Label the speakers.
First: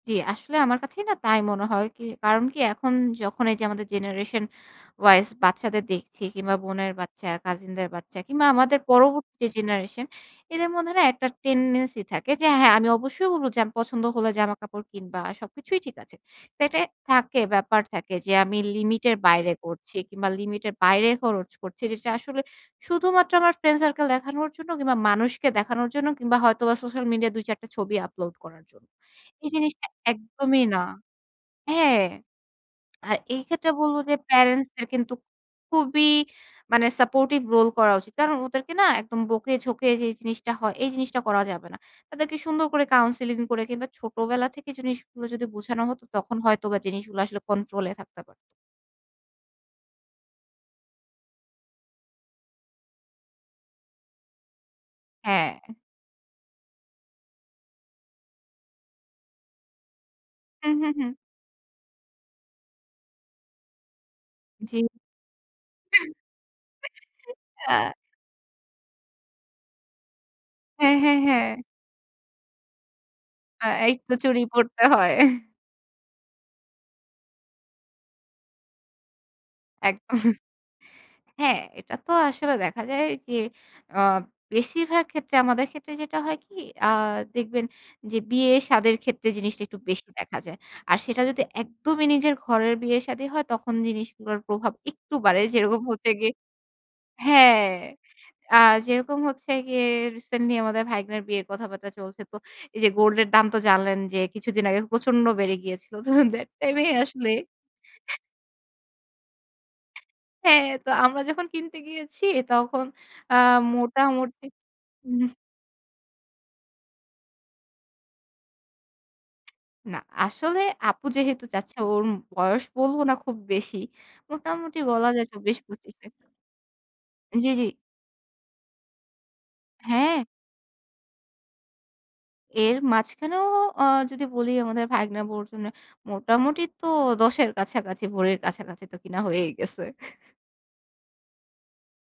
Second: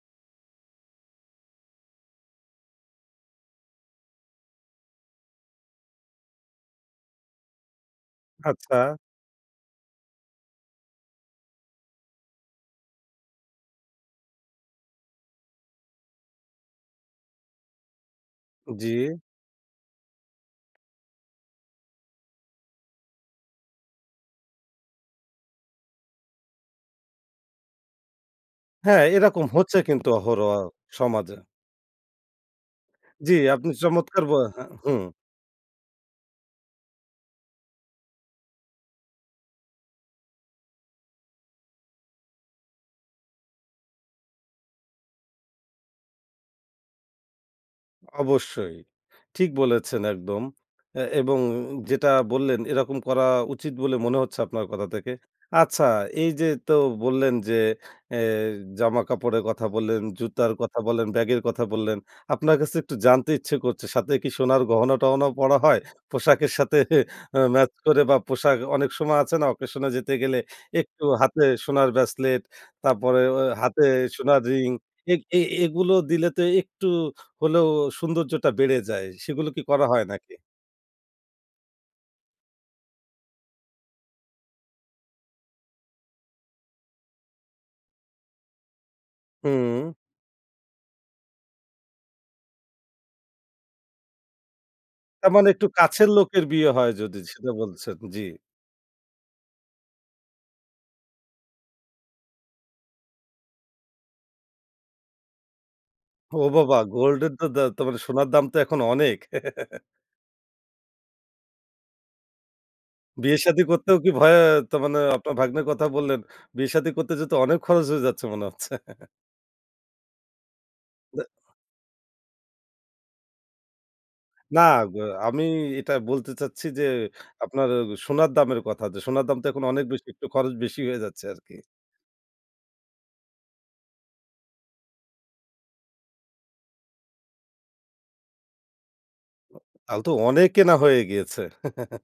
Speaker 1: জ্বি, আসলে আমার কাছেই না তাই মনে হয়ই, কারণ কি এখন যখন এই যে আমাদের জেনারেশন ওয়াইস বাচ্চাদের দেখছি কিংবা বোনের বাচ্চা, কাসিনদের বাচ্চা কিংবা
Speaker 2: আচ্ছা।
Speaker 1: আমাদের পরবর্তী যে জেনারেশন এদের মধ্যে না একটা টেনডেন্সি থাকে যে হ্যাঁ, আমি অবশ্যই বলব যে আমার পছন্দ হলে জামাকাপড় কিনবা সবকিছুই ঠিক আছে। তো এটা থাকে, ব্যাপার থাকে যে আমি
Speaker 2: জ্বি।
Speaker 1: লিমিট এর বাইরে করছি কিংবা লিমিট এর বাইরে খরচ করছি। যেটা আসলে শুধুমাত্র আমার ফ্রেন্ড সার্কেল দেখানোর জন্য কিংবা মানুষকে দেখানোর জন্য কিংবা হয়তোবা সোশ্যাল মিডিয়া ২ ৪ টা ছবি আপলোড করার জন্য,
Speaker 2: হ্যাঁ, এরকম
Speaker 1: এই
Speaker 2: হচ্ছে
Speaker 1: জিনিসটা
Speaker 2: কিন্তু অহরহ
Speaker 1: একদমই না
Speaker 2: সমাজে।
Speaker 1: হ্যাঁ। আর
Speaker 2: জ্বি
Speaker 1: এই ক্ষেত্রে
Speaker 2: আপনি
Speaker 1: বলবো যে
Speaker 2: চমৎকার ব আ
Speaker 1: প্যারেন্টস দের
Speaker 2: হুম।
Speaker 1: কিন্তু খুবই মানে সাপোর্টিভ রোল করা উচিত। কারণ ওদেরকে না একদম বকে ঝোঁকে যে জিনিসটা হয়। এই জিনিসটা করা যাবে না। তাদেরকে সুন্দর করে কাউন্সেলিং করে কিংবা ছোটবেলা থেকে জিনিসগুলো যদি বোঝানো হত তখন হয়তোবা জিনিসগুলো আসলে কন্ট্রোল এ থাকতে পারত।
Speaker 2: অবশ্যই, ঠিক বলেছেন একদম আ এবং যেটা বললেন এরকম করা উচিত বলে মনে হচ্ছে আপনার কথা থেকে।
Speaker 1: হ্যাঁ।
Speaker 2: আচ্ছা এই যে তো বললেন যে এ জামা কাপড়ের কথা বললেন, জুতার
Speaker 1: হু,
Speaker 2: কথা
Speaker 1: হু,
Speaker 2: বললেন,
Speaker 1: হু।
Speaker 2: ব্যাগের কথা বললেন। আপনার কাছে একটু জানতে ইচ্ছে করছে সাথে কি সোনার
Speaker 1: জ্বি।
Speaker 2: গহনা-টহনাও পরা হয়
Speaker 1: [unintelligible]
Speaker 2: পোশাকের সাথে আ ম্যাচ
Speaker 1: আ
Speaker 2: করে বা পোশাক, অনেক সময় আছে না অকেশনে যেতে গেলে
Speaker 1: হ্যাঁ,
Speaker 2: একটু
Speaker 1: হ্যাঁ,
Speaker 2: হাতে
Speaker 1: হ্যাঁ।
Speaker 2: সোনার ব্রেসলেট তারপরে ওই
Speaker 1: আ
Speaker 2: হাতে
Speaker 1: এই তো
Speaker 2: সোনার
Speaker 1: চুরি
Speaker 2: রিং
Speaker 1: পড়তে হয়।
Speaker 2: এ এ এগুলো দিলে তো একটু হলেও সৌন্দর্যটা বেড়ে যায় সেগুলো কি করা হয় নাকি?
Speaker 1: একদম। হ্যাঁ, এটা তো আসলে দেখা যায় যে আ বেশিরভাগ ক্ষেত্রে, আমাদের ক্ষেত্রে যেটা হয় কি আ দেখবেন যে বিয়ে-সাদের ক্ষেত্রে জিনিসটা একটু
Speaker 2: হুম।
Speaker 1: বেশি দেখা যায়। আর সেটা যদি একদমই নিজের ঘরের বিয়ে-সাদী হয় তখন জিনিসগুলোর প্রভাব একটু
Speaker 2: তার
Speaker 1: বাড়ে
Speaker 2: মানে একটু
Speaker 1: যেরকম
Speaker 2: কাছের
Speaker 1: হতে গিয়ে
Speaker 2: লোকের বিয়ে হয় যদি সেটা
Speaker 1: হ্যাঁ,
Speaker 2: বলছেন, জ্বি।
Speaker 1: আ যেরকম হচ্ছে গিয়ে রিসেন্টলি আমাদের ভাইগনার বিয়ের কথাবার্তা চলছে। তো এই যে গোল্ড এর দাম তো জানলেন যে কিছুদিন আগে প্রচন্ড বেড়ে গিয়েছিল। তো
Speaker 2: ও
Speaker 1: দ্যাট
Speaker 2: বাবা
Speaker 1: টাইমে আসলে
Speaker 2: গোল্ডের দা তো
Speaker 1: [unintelligible]
Speaker 2: সোনার দাম তো এখন অনেক।
Speaker 1: হ্যাঁ, তো আমরা যখন কিনতে গিয়েছি তখন আ
Speaker 2: বিয়ে-সাদি করতেও কি ভয়ে,
Speaker 1: মোটামুটি
Speaker 2: তো মানে
Speaker 1: হুম।
Speaker 2: আপনার ভাগ্নার কথা বললেন। বিয়ে-শাদি করতে যেহেতু অনেক খরচ হয়ে যাচ্ছে মনে হচ্ছে।
Speaker 1: না আসলে আপু
Speaker 2: দা
Speaker 1: যেহেতু চাচ্ছে ওর বয়স বলব না খুব বেশি।
Speaker 2: না
Speaker 1: মোটামুটি
Speaker 2: ব
Speaker 1: বলা যায়
Speaker 2: আমি
Speaker 1: চব্বিশ থেকে
Speaker 2: এটা
Speaker 1: পঁচিশ এ
Speaker 2: বলতে চাচ্ছি যে
Speaker 1: জ্বি,
Speaker 2: আপনার
Speaker 1: জ্বি।
Speaker 2: সোনার দামের কথা যে সোনার দাম তো এখন অনেক বেশি,
Speaker 1: হ্যাঁ।
Speaker 2: একটু খরচ বেশি হয়ে যাচ্ছে আরকি।
Speaker 1: এর মাঝখানেও আ যদি বলি আমাদের ভাইগনা বউর জন্য মোটামুটি তো ১০ এর কাছাকাছি, ভরির কাছাকাছি তো কিনা হয়েই গেছে।
Speaker 2: তাহলে তো অনেক কেনা হয়ে গিয়েছে।